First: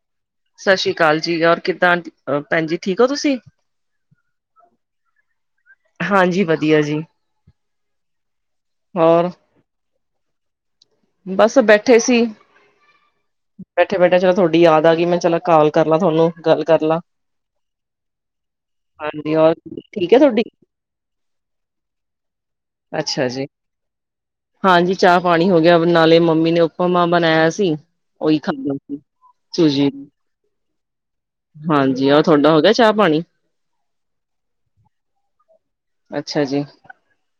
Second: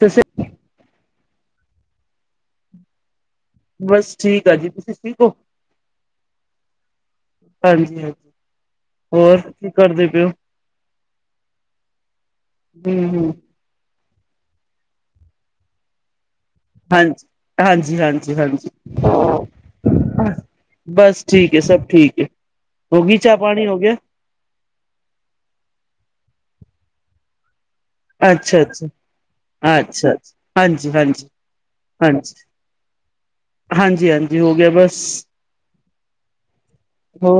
ਤਸੀ ਸਤਿ ਸ਼੍ਰੀ ਅਕਾਲ ਜੀ, ਔਰ ਕਿੱਦਾਂ, ਅ ਭੈਨ ਜੀ ਠੀਕ ਹੋ ਤੁਸੀਂ? ਬਸ ਠੀਕ ਆ ਜੀ, ਤੁਸੀ ਠੀਕ ਓ? ਹਾਂਜੀ ਵਧੀਆ ਜੀ। ਹਾਂਜੀ ਹਾਂਜੀ, ਹੋਰ ਕੀ ਕਰਦੇ ਪਿਓ? ਬਸ ਬੈਠੇ ਸੀ। ਹੂੰ ਬੈਠੇ ਬੈਠੇ ਚਲੋ ਥੋੱਡੀ ਯਾਦ ਆ ਗੀ ਮੈਂ ਚਲ ਕਾਲ ਕਰ ਲਾਂ ਤੁਹਾਨੂੰ, ਗੱਲ ਕਰ ਲਾ ਹਾਂਜੀ- ਹਾਂਜੀ- ਹਾਂਜੀ -ਹਾਂਜੀ। ਹਾਂਜੀ ਔਰ ਠੀਕ ਹੈ ਤੁਹਾਡੀ ਬਸ ਠੀਕ ਹੈ, ਸਭ ਠੀਕ ਹੈ। ਹੋ ਗਈ ਅੱਛਾ ਚਾਹ ਜੀ। ਪਾਣੀ ਹੋ ਗਿਆ ਹਾਂਜੀ, ਚਾਹ- ਪਾਣੀ ਹੋ ਗਿਆ ਨਾਲੇ ਮੰਮੀ ਨੇ ਉੱਪਾਮਾਂ ਬਣਾਇਆ ਸੀ। ਉਹੀ ਅੱਛਾ ਖਾਂਦਾ ਅੱਛਾ। ਸੀ। ਜੀ ਅੱਛਾ ਅੱਛਾ ਹਾਂਜੀ ਹਾਂਜੀ ਹਾਂਜੀ, ਆਹ ਤੁਹਾਡਾ ਹੋ ਗਿਆ ਚਾਹ- ਪਾਣੀ? ਹਾਂਜੀ- ਹਾਂਜੀ ਹੋ ਗਿਆ ਬਸ। ਅੱਛਾ ਜੀ। ਹੋ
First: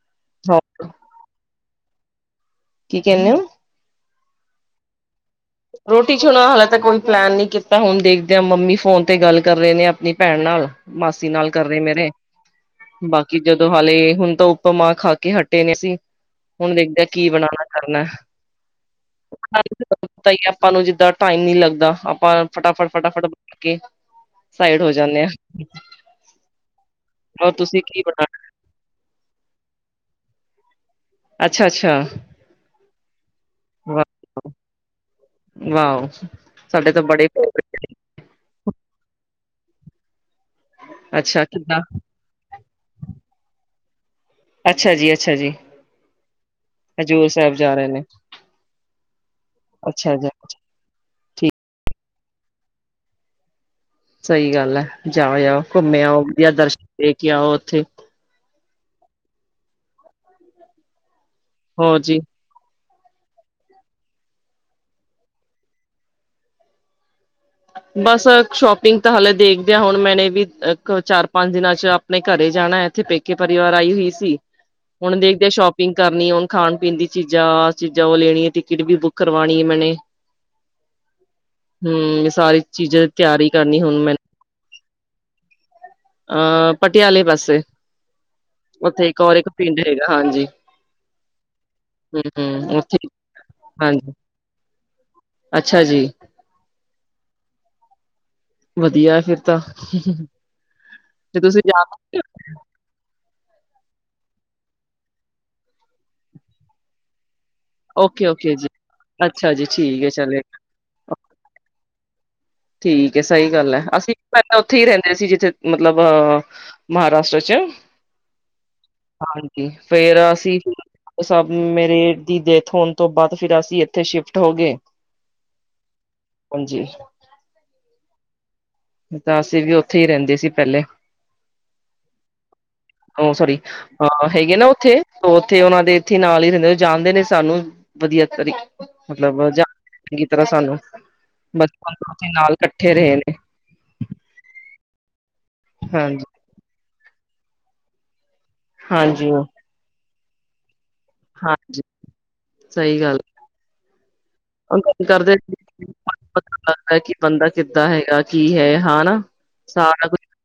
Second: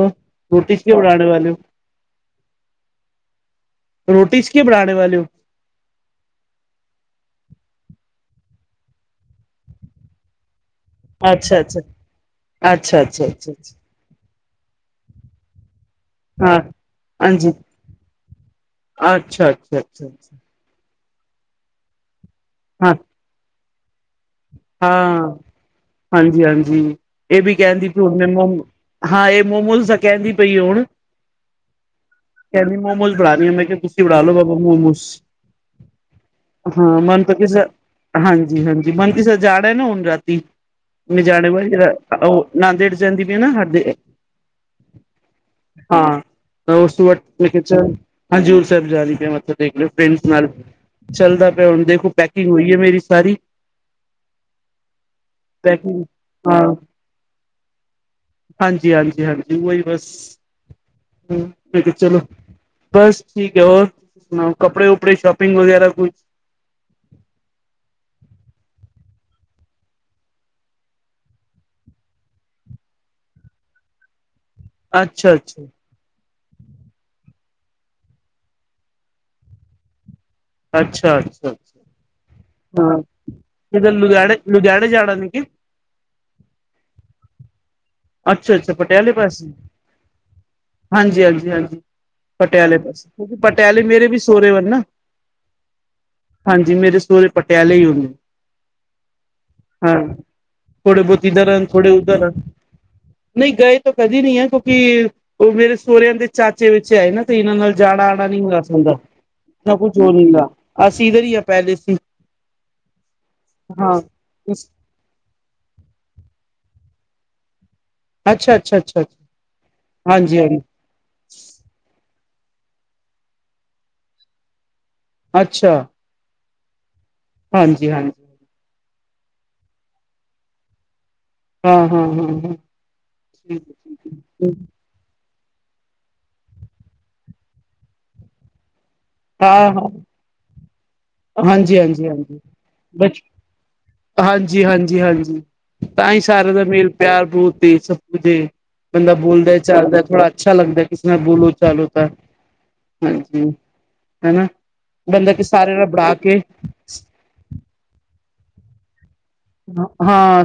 ਹੋਰ ਰੋਟੀ ਚ' ਕੀ ਬਾਣੇ ਵਾਲੇ ਹੋ? ਕੀ ਕਹਿੰਦੇ ਹੋ? ਰੋਟੀ ਚ 'ਕੀ ਬਣਾਣੇ ਵਾਲੇ ਹੋ? ਰੋਟੀ ਹੁਣਾ ਹਾਲੇ ਤਾਂ ਕੋਈ ਪਲੈਨ ਨਹੀ ਕੀਤਾ, ਹੁਣ ਦੇਖ ਦੇ ਆ, ਮੰਮੀ ਫੋਨ ਤੇ ਗੱਲ ਕਰ ਰਹੇ ਨੇ ਆਪਣੀ ਭੈਣ ਨਾਲ। ਮਾਸੀ ਨਾਲ ਅੱਛਾ ਕਰ ਅੱਛਾ ਰਹੇ ਮੇਰੇ। ਅੱਛਾ ਅੱਛਾ ਬਾਕੀ ਅੱਛਾ ਜਦੋਂ ਅੱਛਾ ਹਾਲੇ ਹੁਣ ਤੋਂ ਊਪਾਂਮਾਂ ਖਾ ਕੇ ਹਟੇ ਨੇ ਅਸੀਂ। ਹਾਂ ਹੁਣ ਦੇਖਦੇ ਕੀ ਹਾਂਜੀ ਬਣਾਉਣਾ ਕਰਨਾ। ਅੱਛਾ ਅੱਛਾ ਅੱਛਾ ਪਤਾ ਅੱਛਾ ਆਪਾਂ ਨੂੰ ਜਿੱਦਾਂ ਟਾਈਮ ਨੀ ਲੱਗਦਾ, ਆਪਾਂ ਫਟਾਫਟ- ਹਾਂ ਫਟਾਫਟ ਬਣਾ ਕੇ ਸਾਈਡ ਹੋ ਜਾਂਦੇ ਆ ਹਾਂ, ਹਾਂਜੀ- ਹਾਂਜੀ ਇਹ ਹੋਰ ਵੀ ਤੁਸੀਂ ਕਹਿੰਦੀ ਕੀ ਪਈ ਬਣਾਣਾ ਹਾਂ, ਇਹ ਮੋਮੋਸ ਤਾਂ ਕਹਿੰਦੀ ਪਈ ਹੁਣ ਅੱਛਾ- ਅੱਛਾ। ਕਹਿੰਦੀ ਮੋਮਜ ਬਣਾਣੀ ਹ ਮੈਂ ਤੁਸੀਂ ਬਣਾ ਲੋ ਵਾਹ ਬਾਬਾ ਮੋਮੋਸ ਵਾਹ ਸਾਡੇ ਹਾਂ, ਮਨ ਬੜੇ ਤਾਂ ਕਿਸ ਫੇਵਰੇਟ। ਹਾਂਜੀ- ਹਾਂਜੀ, ਮਨ ਕਿ ਸਰ ਜਾਣਾ ਨਾ ਹੁਣ ਰਾਤੀ ਮ ਅੱਛਾ ਜਾਣੇ ਵ ਕਿੱਦਾਂ [unintelligible] ਉਹ ਨਦੇੜ ਜਾਂਦੀ ਪਾਏ ਨਾ। ਸਾਡੇ ਅੱਛਾ ਜੀ, ਅੱਛਾ ਜੀ। ਹਾਂ ਤਾਂ ਉਸ ਤੋਂ ਬਾਅਦ ਹਜ਼ੂਰ ਸਾਹਿਬ ਮੈਂ ਜਾ ਚ' ਰਹੇ ਨੇ ਹਜ਼ੂਰ ਸਾਹਿਬ ਜਾ ਰਹੀ ਪਿਆ ਮੱਥਾ ਟੇਕਣ, ਅੱਛਾ ਫਰੈਂਡਸ ਜੀ ਨਾਲ। ਚੱਲਦਾ ਠੀਕ ਪਿਆ, ਹੁਣ ਦੇਖੋ ਪੈਕਿੰਗ ਹੋਈ ਐ ਮੇਰੀ ਸਾਰੀ। ਸਹੀ ਗੱਲ ਹੈ ਜਾਓ, ਜਾਓ, ਪੈਕਿੰਗ ਘੁੰਮੇ ਆਓ, ਵਧੀਆ ਦਰਸ਼ਨ ਦੇ ਕੇ ਆਓ ਉੱਥੇ। ਹਾਂਜੀ- ਹਾਂਜੀ -ਹਾਂਜੀ, ਉਹੀ ਬਸ ਮੈ ਕਿਹਾ ਹੋਰ ਜੀ ਚਲੋਂ। ਬਸ ਠੀਕ ਹੈ, ਹੋਰ ਕੱਪੜੇ- ਕੂਪੜੇ ਸ਼ੋਪਿੰਗ ਵਗੈਰਾ ਕੁਛ। ਬਸ ਸ਼ੋਪਿੰਗ ਤਾਂ ਹਾਲੇ ਦੇਖਦੇ ਆ, ਹੁਣ ਮੈਂ ਨੇ ਵੀ ਚਾਰ- ਪੰਜ ਦਿਨਾਂ ਚ' ਆਪਣੇ ਘਰੇ ਜਾਣਾ, ਇੱਥੇ ਪੇਕੇ ਪਰਿਵਾਰ ਆਈ ਹੋਈ ਸੀ। ਹੁਣ ਦੇਖਦੇ ਸ਼ੋਪ ਕਿੰਗ ਕਰਨੀ। ਉਹ ਖਾਣ- ਪੀਣ ਦੀ ਚੀਜ਼ਾਂ ਚੀਜ਼ਾਂ ਉਹ ਲੈਣੀ, ਟਿਕਟ ਵੀ ਬੁੱਕ ਕਰਵਾਣੀ ਮੈਨੇ। ਅੱਛਾ- ਅੱਛਾ -ਅੱਛਾ। ਹਮ ਸਾਰੀ ਚੀਜ਼ਾਂ ਦੀ ਤਿਆਰੀ ਕਰਨੀ, ਹੁਣ ਮੈਨੂੰ। ਲੁਧਿਆਣੇ ਜਾਣਾ ਨ ਕਿ? ਅਹ, ਪਟਿਆਲੇ ਪਾਸੇ, ਅੱਛਾ ਅੱਛਾ ਉੱਥੇ ਪਟਿਆਲੇ ਇੱਕ ਔਰ ਪਾਸੇ ਇੱਕ ਪਿੰਡ ਹੈੇਗਾ। ਹਾਂਜੀ। ਹਾਂਜੀ -ਹਾਂਜੀ -ਹਾਂਜੀ, ਹਮ ਹਮ ਪਟਿਆਲੇ ਉੱਥੇ ਪਾਸੇ ਕਿਉਂਕਿ ਪਟਿਆਲੇ ਮੇਰੇ ਹਾਂਜੀ ਵੀ ਸੋਹਰੇ ਵਾਲ ਨਾ। ਅੱਛਾ ਜੀ। ਹਾਂਜੀ ਮੇਰੇ ਸੁਹਰੇ ਪਟਿਆਲੇ ਹੀ ਹੁੰਦੇ। ਵਧੀਆ ਫਿਰ ਤਾਂ ਹਾਂ ਥੋੜੇ ਬਹੁਤ ਤੇ ਇੱਧਰ ਤੁਸੀਂ ਹਨ ਜਾ ਥੋੜੇ ਉੱਧਰ ਹਨ। ਨਹੀਂ ਗਏ ਤਾਂ ਕਦੇ ਨਹੀਂ ਹੈ ਕਿਉਂਕਿ ਉਹ ਮੇਰੇ ਸੋਹੁਰਿਆਂ ਦੇ ਚਾਚੇ ਵਿੱਚ ਆਏ ਨਾ ਤੇ ਇਹਨਾਂ ਨਾਲ। ਜਾਣਾ ਓਕੇ ਆਉਣਾ ਨੀ ਓਕੇ ਹੁੰਦਾ ਜੀ ਅੱਛਾ ਜੀ ਸਾਡਾ ਕੁਛ ਠੀਕ ਹੈ ਹੋ ਨੀ ਚਲੇ ਹੁੰਦਾ ਅਸੀਂ ਇੱਧਰ ਹੀ ਆ ਪਹਿਲੇ ਸੀ। ਠੀਕ ਹੈ। ਸਹੀ ਗੱਲ ਹੈ। ਹਾਂ ਅਸੀਂ ਪਹਿਲਾਂ ਇਸ ਉੱਥੇ ਹੀ ਰਹਿੰਦੇ ਸੀ। ਜਿੱਥੇ ਮਤਲਬ ਮਹਾਰਾਸ਼ਰਾ ਚ'। ਅੱਛਾ ਅੱਛਾ ਅੱਛਾ ਅੱਛਾ ਹਾਂਜੀ। ਫੇਰ ਹਾਂਜੀ ਹਾਂਜੀ ਅਸੀਂ ਸਭ ਮੇਰੇ ਦੀ ਡੇਥ ਹੋਣ ਤੋਂ ਬਾਅਦ ਫਿਰ ਅਸੀਂ ਇੱਥੇ ਸ਼ਿਫਟ ਹੋ ਗਏ। ਅੱਛਾ। ਹਾਂਜੀ। ਹਾਂਜੀ- ਹਾਂਜੀ। ਤਾਂ ਅਸੀਂ ਵੀ ਉੱਥੇ ਹੀ ਰਹਿੰਦੇ ਸੀ ਪਹਿਲੇ। ਹਾਂ ਹਾਂ ਹਾਂ ਹਾਂ ਉਹ ਸੋਰੀ, ਠੀਕ ਅਹ ਠੀਕ ਹੈਗੇ ਨਾ ਉੱਥੇ। ਉੱਥੇ ਉਹਨਾਂ ਦੇ ਇੱਥੇ ਨਾਲ ਹੀ ਰਹਿੰਦੇ ਜਾਣਦੇ ਨੇ ਸਾਨੂੰ ਵਧੀਆ ਤਰੀਕੇ ਮਤਲਬ ਜਾ ਹਾਂ ਹਾਂ ਚੰਗੀ ਤਰ੍ਹਾਂ ਸਾਨੂੰ ਹਾਂਜੀ ਬਚਪਨ ਹਾਂਜੀ ਤੋਂ ਹਾਂਜੀ ਨਾਲ ਇਕੱਠੇ ਰਹੇ ਬਚ ਨੇ। ਹਾਂਜੀ, ਹਾਂਜੀ, ਹਾਂਜੀ ਤਾਂ ਹੀ ਹਾਂਜੀ, ਸਾਰਿਆਂ ਦਾ ਮੇਲ ਪਿਆਰ ਸ ਕੁੇ ਬੰਦਾ ਹਾਂਜੀ, ਬੋਲਦਾ ਚਾਲਦਾ ਥੋੜਾ ਅੱਛਾ ਲੱਗਦਾ ਕਿਸੇ ਨਾਲ ਬੋਲੋ ਹਾਂਜੀ, ਚਾਲੋ ਤਾਂ। ਸਹੀ ਗੱਲ ਹਾਂਜੀ ਹਨਾ ਬੰਦਾ ਕਰਦੇ ਕਿ ਸਾਰਿਆਂ ਨਾਲ ਬਣਾ ਕੇ ਪਤਾ ਲੱਗਦਾ ਕਿ ਬੰਦਾ ਕਿੱਦਾਂ ਹੈਗਾ ਕੀ ਹੈ ਹਾਂ ਨਾ। ਹਾਂ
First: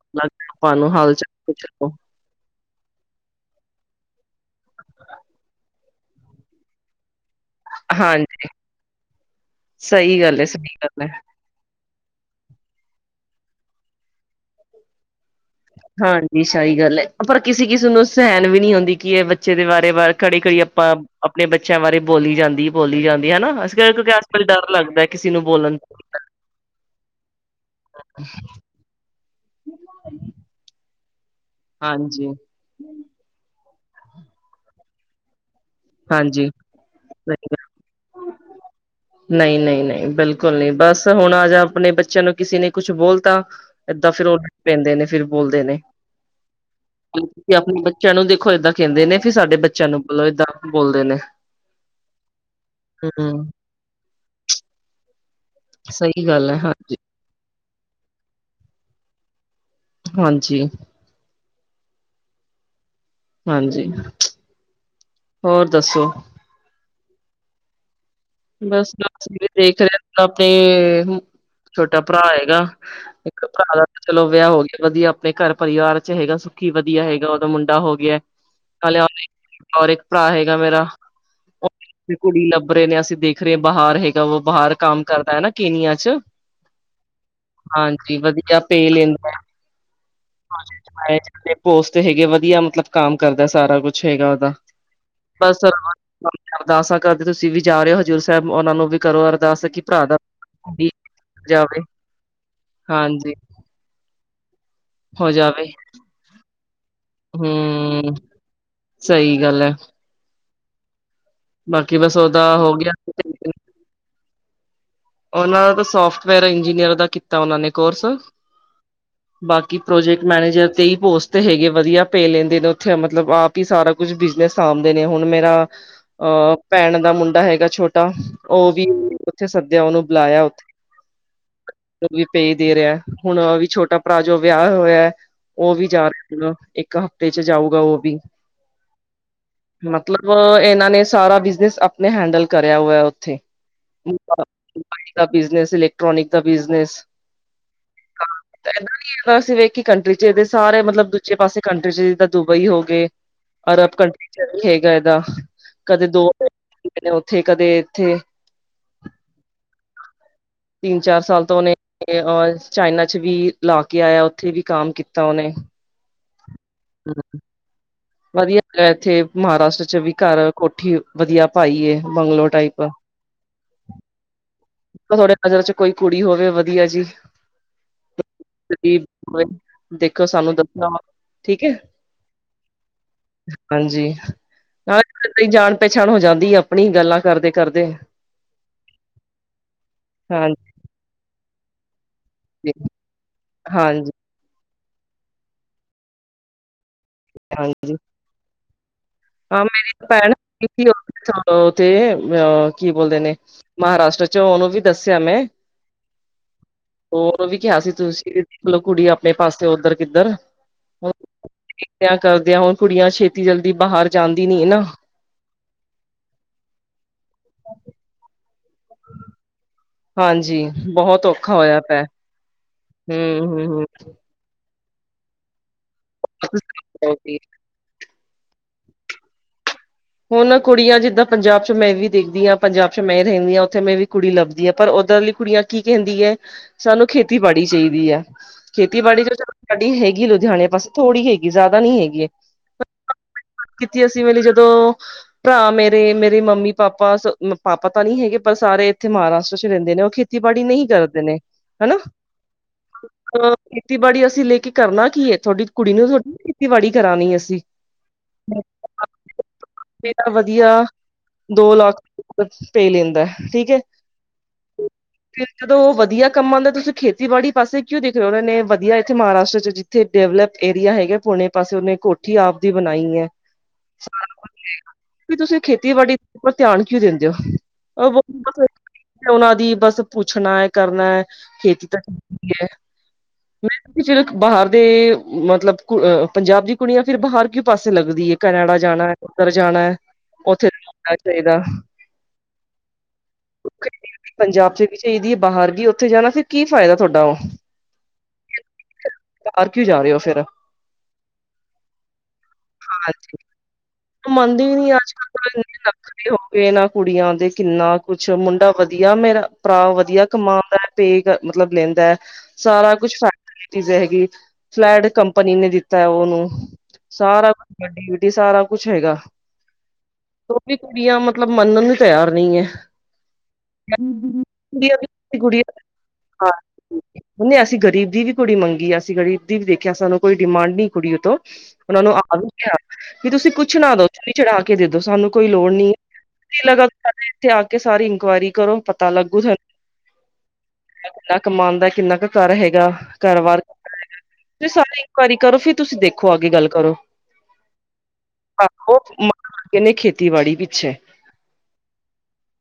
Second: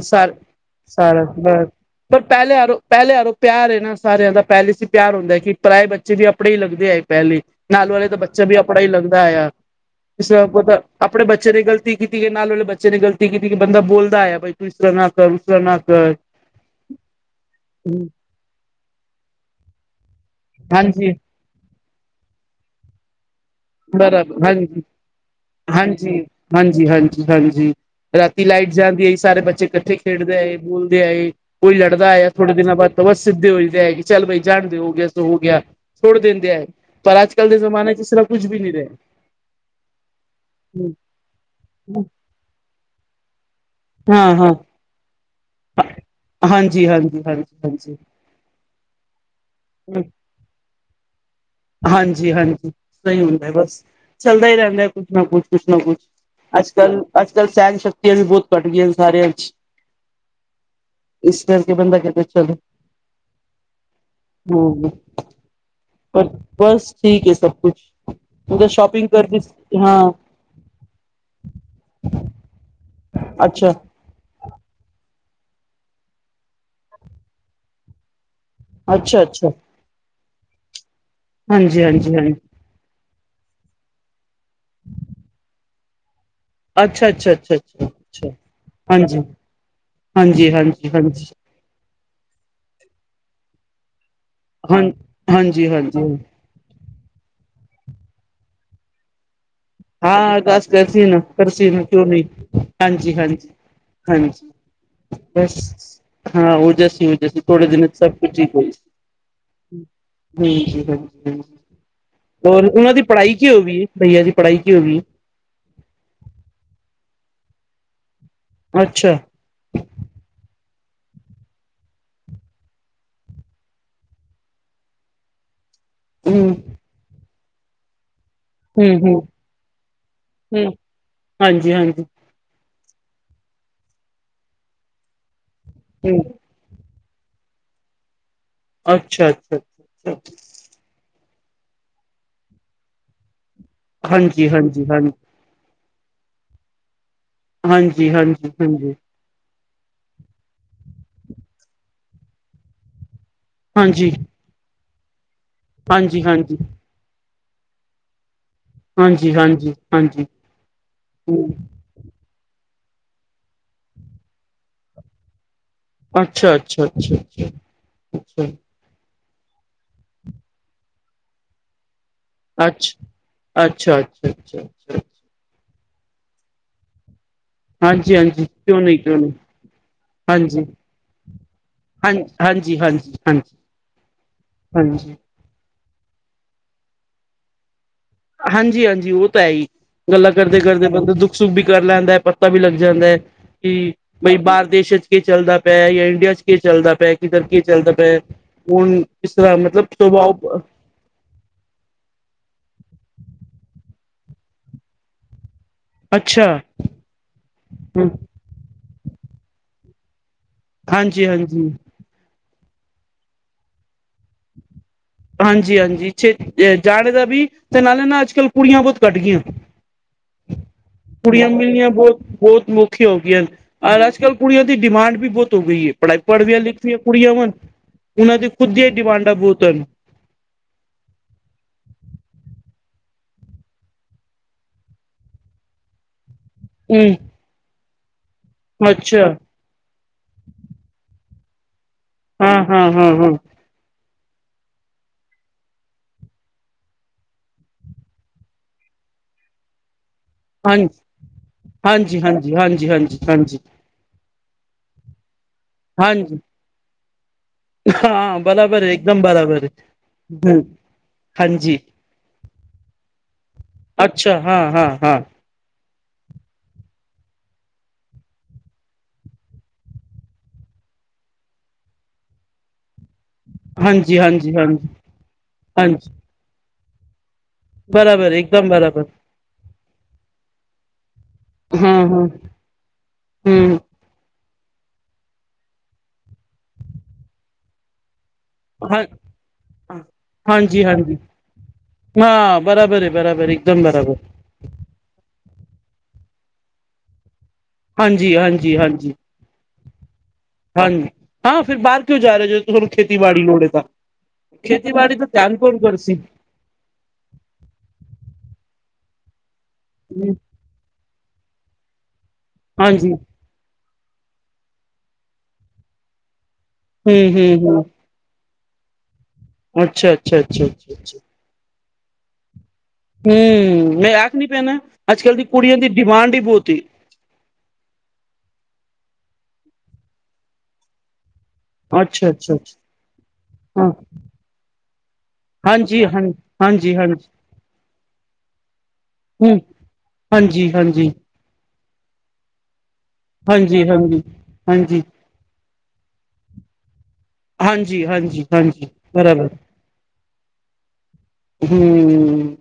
ਹਾਲ ਸਾਰਾ ਚਾਲ ਪੁੱਛ ਬਰ ਲਓ ਪਰ ਪਹਿਲੇ ਆਰੋ ਪਹਿਲੇ ਆਰੋ ਪਿਆਰ ਇਹ ਨਾ ਸਾਰਿਆਂ ਦਾ ਪਹਿਲੇ ਸੀ ਪਿਆਰ ਹੁੰਦਾ ਕਿ ਪੁਰਾਏ ਬੱਚੇ ਵੀ ਆਪਣੇ ਹੀ ਲੱਗਦੇ ਆਏ ਪਹਿਲੇ। ਨਾਲ ਵਾਲੇ ਤਾਂ ਹਾਂਜੀ ਬੱਚਾ ਵੀ ਆਪਣਾ ਹੀ ਲੱਗਦਾ ਆ। ਸਹੀ ਗੱਲ ਹੈ ਸਹੀ ਇਸਤਾ ਗੱਲ ਹੈ ਆਪਣੇੇ ਬੱਚੇ ਨੇ ਗ਼ਲਤੀ ਕੀਤੀ ਕਿ ਨਾਲ ਵਾਲੇ ਬੱਚੇ ਨੇ ਗਲਤੀ ਕੀਤੀ ਕਿ ਬੰਦਾ ਬੋਲਦਾ ਹੈ ਬਈ ਤੂੰ ਇਸ ਤਰ੍ਹਾਂ ਨਾ ਕਰ। ਤਰ੍ਹਾਂ ਨਾ ਕਰ ਹਾਂਜੀ ਸਹੀ ਗੱਲ ਹੈ ਪਰ ਕਿਸੇ ਕਿਸਮ ਨੂੰ ਸਹਿਣ ਵੀ ਨਹੀਂ ਹੁੰਦੀ ਕਿ ਇਹ ਬੱਚੇ ਦੇ ਬਾਰੇ ਬਾਰ। ਘੜੀ ਘੜੀ ਆਪਾਂ ਹਾਂਜੀ ਆਪਣੇ ਬੱਚਿਆਂ ਬਾਰੇ ਬੋਲੀ ਜਾਂਦੀ ਬੋਲੀ ਜਾਂਦੀ ਹਨਾ। ਕਿਉਂਕਿ ਬਾਰਾਂ ਅੱਜ ਕੱਲ ਡਰ ਹਾਂਜੀ ਲੱਗਦਾ ਕਿਸੇ ਨੂੰ ਬੋਲਣ ਹਾਂਜੀ ਹਾਂਜੀ ਹਾਂਜੀ ਹਾਂਜੀ ਰਾਤੀ ਲਾਈਟ ਜਾਂਦੀ ਆਈ ਸਾਰੇ ਬੱਚੇ ਇਕੱਠੇ ਖੇਡਦੇ ਆਏ ਬੋਲਦੇ ਆਏ ਕੋਈ ਲੜਦਾ ਆ ਹਾਂਜੀ ਥੋੜੇ ਦਿਨਾਂ ਬਾਅਦ ਬਸ ਸਿੱਧੇ ਹੋਈ ਕਿ ਚੱਲ ਬਾਈ ਜਾਣਦੇ ਹੋ ਗਿਆ ਸੋ ਹੋ ਗਿਆ। ਥੁੜ ਹਾਂਜੀ ਦਿੰਦੇ ਹੈ ਪਰ ਅੱਜ ਸਹੀ ਕੱਲ ਦੇ ਗੱਲ। ਜ਼ਮਾਨੇ ਚ ਸਿਰਫ ਨਹੀਂ ਨਹੀਂ ਨਹੀਂ ਬਿਲਕੁਲ ਨਹੀਂ ਬਸ ਹੁਣ ਆ ਜਾ ਆਪਣੇ ਬੱਚਿਆਂ ਨੂੰ ਕਿਸੇ ਨੇ। ਕੁਛ ਬੋਲ ਤਾਂ ਏਦਾਂ ਫਿਰ ਹਾਂ, ਉਹ ਹਾਂ, ਲੱਗ ਪੈਂਦੇ ਨੇ ਫਿਰ ਬੋਲਦੇ ਨੇ। ਹਾਂਜੀ, ਹਾਂਜੀ, ਤੁਸੀ ਹਾਂਜੀ, ਆਪਣੇ ਹਾਂਜੀ। ਬੱਚਿਆਂ ਨੂੰ ਦੇਖੋ ਏਦਾਂ ਕਹਿੰਦੇ ਨੇ ਫਿਰ ਸਾਡੇ ਬੱਚਿਆਂ ਨੂੰ ਬੋਲੋ ਏਦਾਂ ਬੋਲਦੇ ਨੇ। ਹਾਂਜੀ ਹਾਂਜੀ ਸਹੀ ਹੂੰ, ਹੁੰਦਾ ਬਸ ਚੱਲਦਾ ਹੀ ਰਹਿੰਦਾ ਕੁਛ ਨਾ ਕੁਛ। ਕੁਛ ਨਾ ਕੁਛ ਸਹੀ ਗੱਲ ਹੈ ਅੱਜ ਹਾਂਜੀ, ਕੱਲ੍ਹ ਅੱਜ ਕੱਲ੍ਹ ਸਹਿਨ ਸ਼ਕਤੀਆਂ ਵੀ ਬਹੁਤ ਘੱਟ ਗਈਆਂ ਨੇ ਸਾਰਿਆਂ ਚ। ਹਾਂਜੀ। ਇਸ ਕਰਕੇ ਬੰਦਾ ਕਹਿੰਦਾ ਚੱਲ ਹਾਂਜੀ, ਹੋਰ ਦੱਸੋ। ਬਸ ਠੀਕ ਹੈ ਸਭ ਕੁਛ ਮਤਲਬ ਸ਼ੋਪਿੰਗ ਕਰਦੀ ਹਾਂ। ਤੇ ਛੋਟਾ ਭਰਾ ਆਏਗਾ ਇੱਕ ਅੱਛਾ ਭਰਾ ਦਾ ਚਲੋ ਵਿਆਹ ਹੋ ਗਿਆ ਵਧੀਆ ਆਪਣੇ ਘਰ ਪਰਿਵਾਰ ਚ ਹੈਗਾ ਸੁੱਖੀ ਵਧੀਆ ਹੈਗਾ ਓਦਾ ਮੁੰਡਾ ਹੋ ਗਿਆ। ਅੱਛਾ ਅੱਛਾ ਔਰ ਇੱਕ ਭਰਾ ਹੈਗਾ ਮੇਰਾ ਹਾਂਜੀ ਉਹਦੇ ਹਾਂਜੀ ਲਈ ਹਾਂਜੀ ਕੁੜੀ ਲੱਭ ਰਹੇ ਨੇ ਅਸੀਂ। ਦੇਖ ਰਹੇ ਬਾਹਰ ਹੈਗਾ ਵ ਬਾਹਰ ਕੰਮ ਕਰਦਾ ਹੈ ਨਾ ਕੇਨੀਆ ਚ। ਅੱਛਾ ਅੱਛਾ ਅੱਛਾ ਅੱਛਾ ਹਾਂਜੀ ਅੱਛਾ ਵਧੀਆ ਪੇਯ ਹਾਂਜੀ ਲੈਂਦਾ। ਹਾਂਜੀ ਹਾਂਜੀ ਹਾਂਜੀ ਪੋਸਟ ਹੈਗੇ ਵਧੀਆ ਮਤਲਬ ਕੰਮ ਕਰਦਾ ਸਾਰਾ ਕੁਛ ਹੈਗਾ। ਹਾਂ ਬਸ ਹਾਂਜੀ ਹਾਂਜੀ ਅਰਦਾਸਾਂ ਕਰਦੇ ਤੁਸੀਂ ਵੀ ਜਾ ਰਹੇ ਹੋ ਹਜ਼ੂਰ ਸਾਹਿਬ ਉਹਨਾਂ ਨੂੰ ਵੀ ਕਰੋ ਅਰਦਾਸ। ਕਿ ਭਰਾ ਦਾ ਹਾਂ ਅਰਦਾਸ ਕਰ ਵੀ ਹੋ ਸੀ ਨਾ ਕਰਸੀ ਜਾਵੇ ਨਾ ਕਿਉਂ ਨਹੀਂ ਹਾਂਜੀ ਹਾਂਜੀ। ਹਾਂਜੀ ਹੋ ਬਸ ਜਾਵੇ ਹਾਂ ਉਹ ਜਸੀ। ਜਦ ਥੋੜੇ ਦਿਨ ਸਭ ਹੂੰ ਕੁਝ ਹੀ ਹੋਈ ਸਹੀ ਗੱਲ ਹੈ ਸੀ ਹਮ ਹ। ਬਾਕੀ ਬਸ ਉਹਦਾ ਹੋਰ ਹੋ ਗਿਆ ਉਹਨਾਂ ਦੀ ਪੜ੍ਹਾਈ ਕੀ ਹੋ ਗਈ ਬਈਆ ਦੀ ਪੜ੍ਹਾਈ ਕੀ ਹੋ ਗਈ? ਉਹਨਾਂ ਦਾ ਸੋਫਟਵੇਅਰ ਇੰਜੀਨੀਅਰ ਦਾ ਕੀਤਾ ਉਹਨਾਂ ਨੇ ਕੋਰਸ। ਅੱਛਾ। ਬਾਕੀ ਪ੍ਰੋਜੈਕਟ ਮੈਨੇਜਰ ਤੇ ਹੀ ਪੋਸਟ ਹੈਗੇ ਵਧੀਆ ਪੇ ਲੈਂਦੇ ਨੇ ਉੱਥੇ ਮਤਲਬ ਆਪ ਸਾਰਾ ਕੁਛ ਬਿਜਨਸ ਸਾਂਭਦੇ ਨੇ ਹੁਣ ਮੇਰਾ ਹਮ ਅਹ ਭੈਣ ਦਾ ਮੁੰਡਾ ਹੈਗਾ ਛੋਟਾ ਉਹ ਵੀ ਹਮ ਹਮ ਉੱਥੇ ਸ ਉਹਨੂੰ ਬੁਲਾਇਆ ਉੱਥੇ। ਹਮ ਹਾਂਜੀ ਹਾਂਜੀ ਵੀ ਪੇਯ ਦੇ ਰਿਹਾ ਹੁਣ ਵੀ ਛੋਟਾ ਭਰਾ ਜੋ ਵਿਆਹ ਹੋਇਆ। ਉਹ ਵੀ ਜਾ ਹੂੰ, ਰਿਹਾ ਇੱਕ ਹਫਤੇ ਚ ਜਾਊਗਾ ਉਹ ਵੀ। ਅੱਛਾ, ਅੱਛਾ, ਅੱਛਾ, ਮਤਲਬ ਅੱਛਾ। ਇਹਨਾਂ ਨੇ ਸਾਰਾ ਬਿਜਨਸ ਆਪਣੇ ਹੈਂਡਲ ਕਰਿਆ ਹੋਇਆ ਉੱਥੇ। ਹਾਂਜੀ ਹਾਂਜੀ ਹਾਂਜੀ। ਮੋਬਾਈਲ ਦਾ ਬਿਜ਼ਨਸ ਇਲੈਕਟ੍ਰੋਨਿਕ ਦਾ ਬਿਜ਼ਨਸ ਹਾਂਜੀ ਹਾਂਜੀ ਹਾਂਜੀ। ਅਸੀਂ ਵੇਖੀ ਕੰਟਰੀ ਚ ਇਹਦੇ ਸਾਰੇ ਮਤਲਬ ਦੂਜੇ ਪਾਸੇ ਕੰਟਰੀ ਚ ਜਿੱਦਾਂ ਦੁਬਈ ਹੋ ਗਏ। ਅਰਬ ਹਾਂਜੀ, ਕੰਟਰੀ ਚ ਵੀ ਹੈਗਾ ਇਹਾਂ ਕਦੇ ਹਾਂਜੀ, ਦੋ ਹਾਂਜੀ, ਉੱਥੇ ਕਦੇ ਇੱਥੇ। ਹਾਂਜੀ ਹਾਂਜੀ ਹਾਂਜੀ। ਤਿੰਨ ਚਾਰ ਹੂੰ, ਸਾਲ ਤੋਂ ਉਹਨੇ ਅ ਚਾਈਨਾ ਚ ਵੀ ਲਾ ਕੇ ਆਇਆ ਉੱਥੇ ਵੀ ਕੰਮ ਕੀਤਾ ਉਹਨੇ। ਅੱਛਾ ਅੱਛਾ ਅੱਛਾ ਅੱਛਾ। ਅੱਛਾ, ਅੱਛਾ। ਵਧੀਆ ਇੱਥੇ ਮਹਾਰਾਸ਼ਟਰ ਚ ਵੀ ਘਰ ਕੋਠੀ ਵਧੀਆ ਪਾਈ ਹੈ। ਅੱਛਾ ਅੱਛਾ ਅੱਛਾ ਅੱਛਾ ਅੱਛਾ। ਤੁਹਾਡੇ ਨਜ਼ਰ ਚ ਕੋਈ ਕੁੜੀ ਹੋਵੇ ਵਧੀਆ ਜੀ। ਹਾਂਜੀ ਹਾਂਜੀ ਕਿਉਂ ਨਹੀਂ ਗਰੀਬ ਕਿਉਂ ਨਹੀਂ ਹੋਵੇ ਦੇਖੋ ਸਾਨੂੰ ਹਾਂਜੀ। ਦੱਸਣਾ ਵਾ ਠੀਕ ਹੈ ਹਾਂ ਹਾਂਜੀ ਹਾਂਜੀ ਹਾਂਜੀ ਹਾਂਜੀ। ਨਾਲੇ ਜਾਣ ਪਹਿਚਾਣ ਹੋ ਜਾਂਦੀ ਆਪਣੀ ਗੱਲਾਂ ਕਰਦੇ ਕਰਦੇ। ਹਾਂਜੀ ਹਾਂਜੀ ਉਹ ਤਾਂ ਹੈ ਹੀ ਗੱਲਾਂ ਕਰਦੇ ਹਾਂਜੀ ਕਰਦੇ ਬੰਦਾ ਦੁੱਖ ਸੁੱਖ ਵੀ ਕਰ ਲੈਂਦਾ ਪਰ ਪਤਾ ਵੀ ਲੱਗ ਜਾਂਦਾ ਹੈ ਕਿ ਹਾਂਜੀ ਬਈ ਬਾਹਰ ਦੇਸ਼ਾਂ ਚ ਕੀ ਚੱਲਦਾ ਪਿਆ ਜਾਂ ਇੰਡੀਆ ਚ ਕੇ ਚੱਲਦਾ ਪਿਆ। ਕਰਕੇ ਚੱਲਦਾ ਹਾਂਜੀ ਪਿਆ ਹਣ ਹਾਂ ਮੇਰੀ ਭੈਣ ਉਥੇ ਅ ਕੀ ਬੋਲਦੇ ਨੇ ਮਹਾਰਾਸ਼ਟਰ ਚ ਉਹਨੂੰ ਵੀ ਦੱਸਿਆ ਮੈਂ। ਅੱਛਾ ਹੋਰ ਵੀ ਕਿਹਾ ਸੀ ਹਮ ਤੁਸੀਂ ਕੁੜੀ ਆਪਣੇ ਪਾਸੇ ਉੱਧਰ ਕਿੱਧਰ। ਹਾਂਜੀ ਹਾਂਜੀ। ਵਿਆਹ ਕਰਦਿਆਂ ਹੁਣ ਕੁੜੀਆਂ ਛੇਤੀ ਜਲਦੀ ਬਾਹਰ ਜਾਂਦੀ ਨੀ ਨਾ। ਹਾਂਜੀ ਹਾਂਜੀ ਛੇ ਜਾਣੇ ਦਾ ਵੀ ਤੇ ਨਾਲੇ ਨਾ ਅੱਜ ਕੱਲ ਕੁੜੀਆਂ ਬਹੁਤ ਘੱਟ ਗਈਆਂ। ਹਾਂਜੀ ਬਹੁਤ ਕੁੜੀਆਂ ਔਖਾ ਹੋਇਆ ਮਿਲਣੀਆਂ ਪਿਆ। ਬਹੁਤ ਬਹੁਤ ਔਖੀ ਹੋ ਗਈਆਂ ਹੂੰ-ਹੂੰ-ਹੂੰ ਅੱਜ ਕੱਲ ਕੁੜੀਆਂ ਦੀ ਡਿਮਾਂਡ ਵੀ ਬਹੁਤ ਹੋ ਗਈ ਹੈ ਪੜ੍ਹਾਈ ਪੜ੍ਹਵੀਆਂ ਲਿਖਵੀਆਂ ਕੁੜੀਆਂ ਵਾ ਉਹਨਾਂ ਦੀ ਖੁਦ ਆਂ ਡਿਮਾਂਡਾਂ ਬਹੁਤ ਹਨ। ਹੁਣ ਕੁੜੀਆਂ ਜਿੱਦਾਂ ਪੰਜਾਬ ਚ ਮੈਂ ਵੀ ਦੇਖਦੀ ਹਾਂ ਪੰਜਾਬ ਚ ਮੈਂ ਹੀ ਰਹਿੰਦੀ ਹਾਂ ਉੱਥੇ ਮੈਂ ਵੀ ਕੁੜੀ ਲੱਭਦੀ ਹਾਂ ਪਰ ਉੱਧਰ ਲਈ ਕੁੜੀਆਂ ਕੀ ਕਹਿੰਦੀ ਹੈ ਸਾਨੂੰ ਹਮ ਖੇਤੀਬਾੜੀ ਚਾਹੀਦੀ ਹੈ ਖੇਤੀਬਾੜੀ ਅੱਛਾ ਚ ਸਾਡੀ ਹੈਗੀ ਲੁਧਿਆਣੇ ਪਾਸੇ ਥੋੜੀ ਹੈਗੀ ਜ਼ਿਆਦਾ ਨੀ ਹੈਗੀ ਹੈ। ਹਾਂ ਹਾਂ ਹਾਂ ਹੂ। ਕੀਤੀ ਅਸੀਂ ਮੇ ਲਈ ਜਦੋਂ ਭਰਾ ਮੇਰੇ ਮੇਰੇ ਮੰਮੀ ਪਾਪਾ ਪਾਪਾ ਤਾਂ ਨਹੀਂ ਹੈਗੇ ਪਰ ਸਾਰੇ ਇੱਥੇ ਮਹਾਰਾਸ਼ਟਰ ਚ ਰਹਿੰਦੇ ਨੇ ਉਹ ਖੇ ਖੇਤੀਬਾੜੀ ਨਹੀਂ ਕਰਦੇ ਨੇ ਹਨਾ। ਹਾਂਜੀ ਹਾਂਜੀ ਹਾਂਜੀ ਹਾਂਜੀ ਹਾਂਜੀ ਹਾਂਜੀ ਖੇਤੀਬਾੜੀ ਅਸੀਂ ਲੈ ਕੇ ਕਰਨਾ ਕੀ ਹੈ ਤੁਹਾਡੀ ਕੁੜੀ ਨੂੰ ਤੁ ਹਾਂਜੀ ਖੇਤੀਬਾੜੀ ਕਰਾਣੀ ਅਸੀਂ। ਹਾਂ ਬਰਾਬਰ ਹੈ ਇੱਕਦਮ ਬਰਾਬਰ। ਇਹ ਤਾਂ ਹ ਵਧੀਆ ਦੋ ਹਾਂਜੀ ਲੱਖ ਪੇ ਲੈਂਦਾ ਠੀਕ ਹੈ ਅੱਛਾ ਹਾਂ ਹਾਂ ਹਾਂ ਜਦੋਂ ਉਹ ਵਧੀਆ ਕੰਮਉਂਦਾ ਤੁਸੀਂ ਖੇਤੀਬਾੜੀ ਪਾਸੇ ਕਿਉਂ ਦੇਖ ਰਹੇ ਹੋ ਉਹ ਨੇ ਵਧੀਆ ਇੱਥ ਮਹਾਰਾਸ਼ਟਰ ਚ ਉੱਥੇ ਡਿਵਲਪ ਏਰੀਆ ਹੈਗਾ ਪੁਣੇ ਪਾਸੇ ਉਹਨੇ ਕੋਠੀ ਆਪ ਦੀ ਬਣਾਈ ਹੈ ਹਾਂਜੀ ਹਾਂਜੀ ਹਾਂਜੀ ਤੁਸੀਂ ਹਾਂਜੀ ਖੇਤੀਬਾੜੀ ਉੱਪਰ ਧਿਆਨ ਕਿਉਂ ਦਿੰਦੇ ਹੋ? ਬਰਾਬਰ ਇੱਕਦਮ ਬਰਾਬਰ ਉਹਨਾਂ ਦੀ ਬਸ ਪੁੱਛਣਾ ਹੈ, ਕਰਨਾ ਹੈ, ਖੇਤੀ ਹਾਂ ਤਾਂ ਹਾਂ ਹੈ ਹਮ ਮੈਂ ਤੇ ਫਿਰ ਬਾਹਰ ਦੇ ਮਤਲਬ ਕੁ ਅਹ ਪੰਜਾਬ ਦੀ ਕੁੜੀਆਂ ਫੇਰ ਬਾਹਰ ਕਿ ਪਾਸੇ ਲੱਗਦੀ ਹੈ। ਕੈਨੇਡਾ ਹਾਂ ਜਾਣਾ ਉੱਧਰ ਜਾਣਾ ਹੈ ਉੱਥੇ ਹਾਂਜੀ ਹਾਂਜੀ ਚਾਹੀਦਾ ਹਾਂ ਬਰਾਬਰ ਹੈ ਬਰਾਬਰ ਇੱਕ ਦਮ ਬਰਾਬਰ ਪੰਜਾਬ ਚ ਚਾਹੀਦੀ ਹੈ ਬਾਹਰ ਉੱਥੇ ਜਾਣਾ ਫਿਰ ਕੀ ਫਾਇਦਾ ਤੁਹਾਡਾ ਉਹ ਹਾਂਜੀ ਹਾਂਜੀ ਹਾਂਜੀ ਕਰ ਕੇ ਜਾ ਰਹੇ ਹੋ ਫਿਰ ਹਾਂਜੀ ਹਾਂ ਫਿਰ ਬਾਹਰ ਕਿਉਂ ਜਾ ਰਿਹਾ ਜੋਂ ਤੁਹਾਨੂੰ ਖੇਤੀਬਾੜੀ ਲੋੜ ਹੈ ਤਾਂ। ਮੰਨਦੀ ਹੀ ਨੀ ਅੱਜ ਖੇਤੀਬਾੜੀ ਤਾਂ ਕੱਲ ਧਿਆਨ ਕੋੰ ਕੌਣ ਲੱਖ ਕਰਸੀ ਰੁਪਆ ਇਹਨਾਂ ਕੁੜੀਆਂ ਦੇ ਕਿੰਨਾ ਕੁਛ ਮੁੰਡਾ ਵਧੀਆ ਮੇਰਾ ਭਰਾ ਵਧੀਆ ਕਮਾਉਂਦਾ ਹੈ ਤੇ। ਮਤਲਬ ਲੈਂਦਾ ਹੈ ਸਾਰਾ ਹਾਂਜੀ ਕੁਛ ਸਾਡੇ ਚੀਜ਼ ਹੈਗੀ। ਫਲੈਟ ਕੰਪਨੀ ਨੇ ਦਿੱਤਾ ਉਹਨੂੰ। ਹਮ ਸਾਰਾ ਹਮ ਹਮ ਕੁਛ ਵਡੀ ਸਾਰਾ ਕੁਛ ਹੈਗਾ। ਅੱਛਾ ਅੱਛਾ ਉਹ ਅੱਛਾ ਵੀ ਅੱਛਾ ਅੱਛਾ ਕੁੜੀਆਂ ਮਤਲਬ ਮੰਨਣ ਨੂੰ ਤਿਆਰ ਨਹੀਂ ਹੈ। ਹਮ ਮੈਂ ਆਖ ਨੀ ਪੈਣਾ। ਕੁੜੀਆਂ ਅੱਜ ਕਲ ਵੀ ਦੀ ਕੁੜੀਆਂ ਦੀ ਡਿਮਾਂਡ ਹੀ ਬਹੁਤ। ਉਹਨੇ ਅਸੀਂ ਗਰੀਬ ਦੀ ਵੀ ਕੁੜੀ ਮੰਗੀ ਅਸੀਂ ਗ਼ਰੀਬ ਦੀ ਵੀ ਦੇਖਿਆ ਸਾਨੂੰ ਕੋਈ ਡਿਮਾਂਡ ਨ ਕੁੜੀ ਉ ਤੋਂ। ਉਹਨਾ ਨੂੰ ਆ ਅੱਛਾ-ਅੱਛਾ-ਅੱਛਾ, ਵੀ। ਤੁਸੀਂ ਕੁੱਛ ਹਾਂ ਨਾ ਦੋ ਚੁਨੀੰ ਵੀ ਚੜਾ ਕੇ ਦੇ ਦੋ ਸਾਨੂੰ ਕੋਈ ਲੋੜ ਨ ਹਾਂਜੀ ਹਾਂ ਕੀ ਲਗਾ ਹਾਂਜੀ-ਹਾਂਜੀ, ਸਾਡੇ ਇੱਥੇ ਆ ਕੇ ਸਾਰੀ ਇਨਕੁਆਇਰੀ ਕਰੋ। ਪਤਾ ਲੱਗੂ ਤੁਹਾਨੂੰ ਹਾਂਜੀ- ਹਾਂਜੀ। ਕਿੰਨਾ ਕਮਾ ਦਾ ਕਿੰਨਾ ਕੁ ਘਰ ਹੈਗਾ। ਘਰ ਵਾਰ ਹੈਗਾ। ਹਾਂਜੀ-ਹਾਂਜੀ, ਤੇ ਸਾਰੀ ਹਾਂਜੀ, ਇਨਕੁਆਇਰੀ ਕਰੋ। ਫਿਰ ਤੁਸੀਂ ਦੇਖੋ ਅੱਗੇ ਗੱਲ ਕਰੋ। ਹਾਂਜੀ -ਹਾਂਜੀ। ਉਹ ਬਰਾਬਰ ਹਦੇ ਖੇਤੀਬਾੜੀ ਪਿੱਛੇ ਹਮ,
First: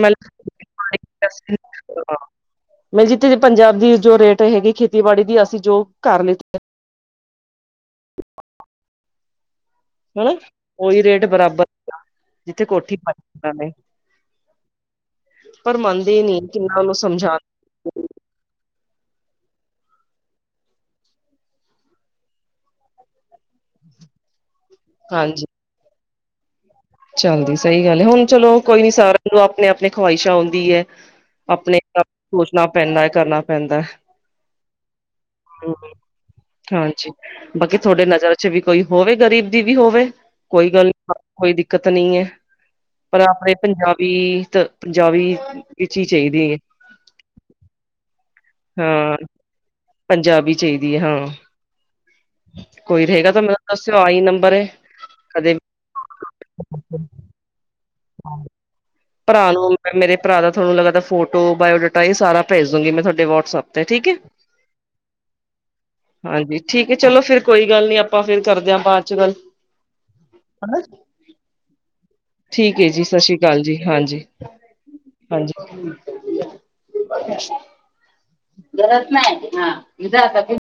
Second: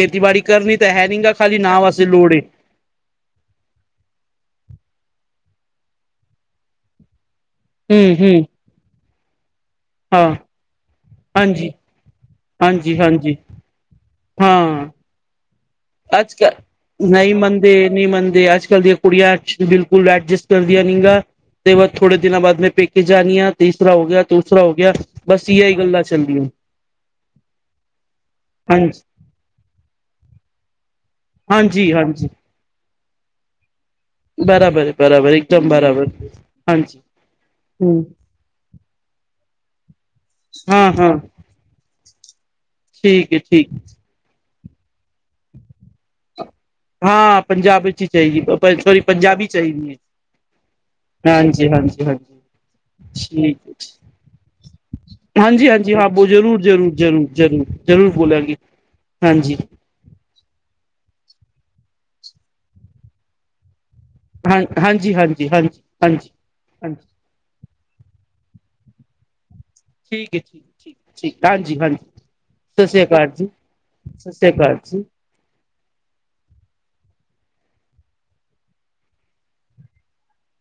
ਮੈਂ ਕਰਨੀ ਤਾਂ ਹੈ ਨੀ ਖਾਲੀ ਨਾ ਵਾਸਤੇ ਲੋੜ। ਮੈ ਜਿੱਥੇ ਪੰਜਾਬ ਦੀ ਜੋ ਰੇਟ ਹੈਗੀ ਖੇਤੀਬਾੜੀ ਦੀ ਅਸੀਂ ਜੋ ਕਰ ਲਿੱਤੀ। ਹਮ- ਹਮ। ਹਨਾ। ਉਹੀ ਰੇਟ ਬਰਾਬਰ ਹਾਂਜੀ, ਜਿੱਥੇ ਕੋਠੀ ਹਾਂਜੀ-ਹਾਂਜੀ, ਪਾਈ ਹਾਂ। ਪਰ ਮੰਨਦੇ ਅੱਜ ਨਹੀਂ ਕਿ ਕੱਲ ਉਹਨਾਂ ਨੂੰ ਨਹੀਂ ਸਮਝਾ ਮੰਨਦੇ ਨਹੀਂ, ਮੰਨਦੇ ਅੱਜ ਕੱਲ੍ਹ ਦੀਆਂ ਕੁੜੀਆਂ ਬਿਲਕੁਲ ਐਡਜਸਟ ਕਰਦੀਆਂ ਨੀ ਗ। ਤੇ ਅਦ ਥੋੜੇ ਦਿਨਾਂ ਬਾਦ ਮੈਂ ਪੈਕੇ ਜਾ ਜਾਣੀ ਆ ਤੀਸਰਾ ਹੋ ਗਿਆ। ਦੂਸਰਾ ਹੋ ਗਿਆ। ਹਾਂਜੀ ਬਸ ਇ ਹੀ ਗੱਲਾਂ ਚੱਲਦੀਆਂ। ਚੱਲਦੀ। ਸਹੀ ਗੱਲ ਹੈ ਹੁਣ ਚਲੋ ਕੋਈ ਨੀ ਹਾਂਜੀ ਸਾਰਿਆਂ ਨੂੰ ਆਪਣੇ ਆਪਣੇ ਖਵਾਹਿਸ਼ਾਂ ਆਉਂਦੀ ਹੈ। ਆਪਣੇ ਹਾਂਜੀ ਹਾਂਜੀ ਸੋਚਣਾ ਪੈਂਦਾ ਹੈ। ਕਰਨਾ ਪੈਂਦਾ ਹੈ। ਬਰਾਬਰ ਬਰਾਬਰ ਇੱਕਦਮ ਬਰਾਬਰ ਹਾਂਜੀ। ਬਾਕੀ ਹਮ ਤੁਹਾਡੇ ਨਜ਼ਰ ਵੀ ਕੋਈ ਹੋਵੇ ਗ਼ਰੀਬ ਦੀ ਵੀ ਹੋਵੇ। ਕੋਈ ਗੱਲ ਹਾਂ, ਹਮ। ਨੀ ਕੋਈ ਦਿੱਕਤ ਨਹੀਂ ਹੈ। ਪਰ ਆਪਣੇ ਪੰਜਾਬੀ ਤਾਂ ਪੰਜਾਬੀ ਵਿੱਚ ਹੀ ਚਾਹੀਦੇ ਹੈ। ਹਾਂ, ਪੰਜਾਬੀ ਚ' ਹੀ ਚਾਹੀ ਸੋਰੀ ਹਾਂ ਪੰਜਾਬੀ ਚਾਹੀਦੀ ਹੈ। ਪੰਜਾਬੀ ਚਾਹੀਦੀ ਹੈ ਹਾਂ ਹਾਂਜੀ। ਹਾਂਜੀ- ਹਾਂਜੀ -ਹਾਂਜੀ। ਕੋਈ ਰਹੇਗਾ ਤਾਂ ਮੈਨੂੰ ਠੀਕ ਹੈ ਦੱਸਿਓ ਆਈ ਨੰਬਰ ਕਦੇ ਵੀ। ਹਾਂਜੀ ਹਾਂਜੀ ਹਾਂ, ਬੋ ਜ਼ਰੂਰ- ਜ਼ਰੂਰ- ਜ਼ਰੂਰ- ਜ਼ਰੂਰ- ਜ਼ਰੂਰ ਬੋਲਾਂਗੇ। ਭਰਾ ਹਾਂਜੀ ਨੂੰ। ਮੇ ਭਰਾ ਦਾ ਤੁਹਾਨੂੰ ਲਗਦਾ ਫੋਟੋ ਬਾਇਓਡਾਟਾ ਇਹ ਸਾਰਾੇਜ ਦੂੰਗੀ ਮੈਂ ਤੁਹਾਡੇ ਵਟਸਐਪ ਤੇ ਠੀਕ ਹੈ ਹਾਂ, ਹਾਂਜੀ- ਹਾਂਜੀ -ਹਾਂਜੀ- ਹਾਂਜੀ ਠੀਕ ਹੈ -ਹਾਂਜੀ। ਚਲੋ ਫਿਰ ਕੋਈ ਗੱਲ ਨੀ ਆਪਾਂ ਫੇਰ ਕਰਦੇ ਹਾਂ ਬਾਅਦ ਚ' ਗੱਲ। ਠੀਕ ਹੈ, ਠੀਕ, ਠੀਕ, ਠੀਕ ਹਾਂਜੀ- ਹਾਂਜੀ ਸਤਿ ਸ੍ਰੀ ਅਕਾਲ ਜੀ। ਹਾਂਜੀ-ਹਾਂਜੀ। ਸਤਿ ਸ਼੍ਰੀ ਅਕਾਲ ਜੀ ਗਰਜ ਨਾ ਹਾਂ, [unintelligible]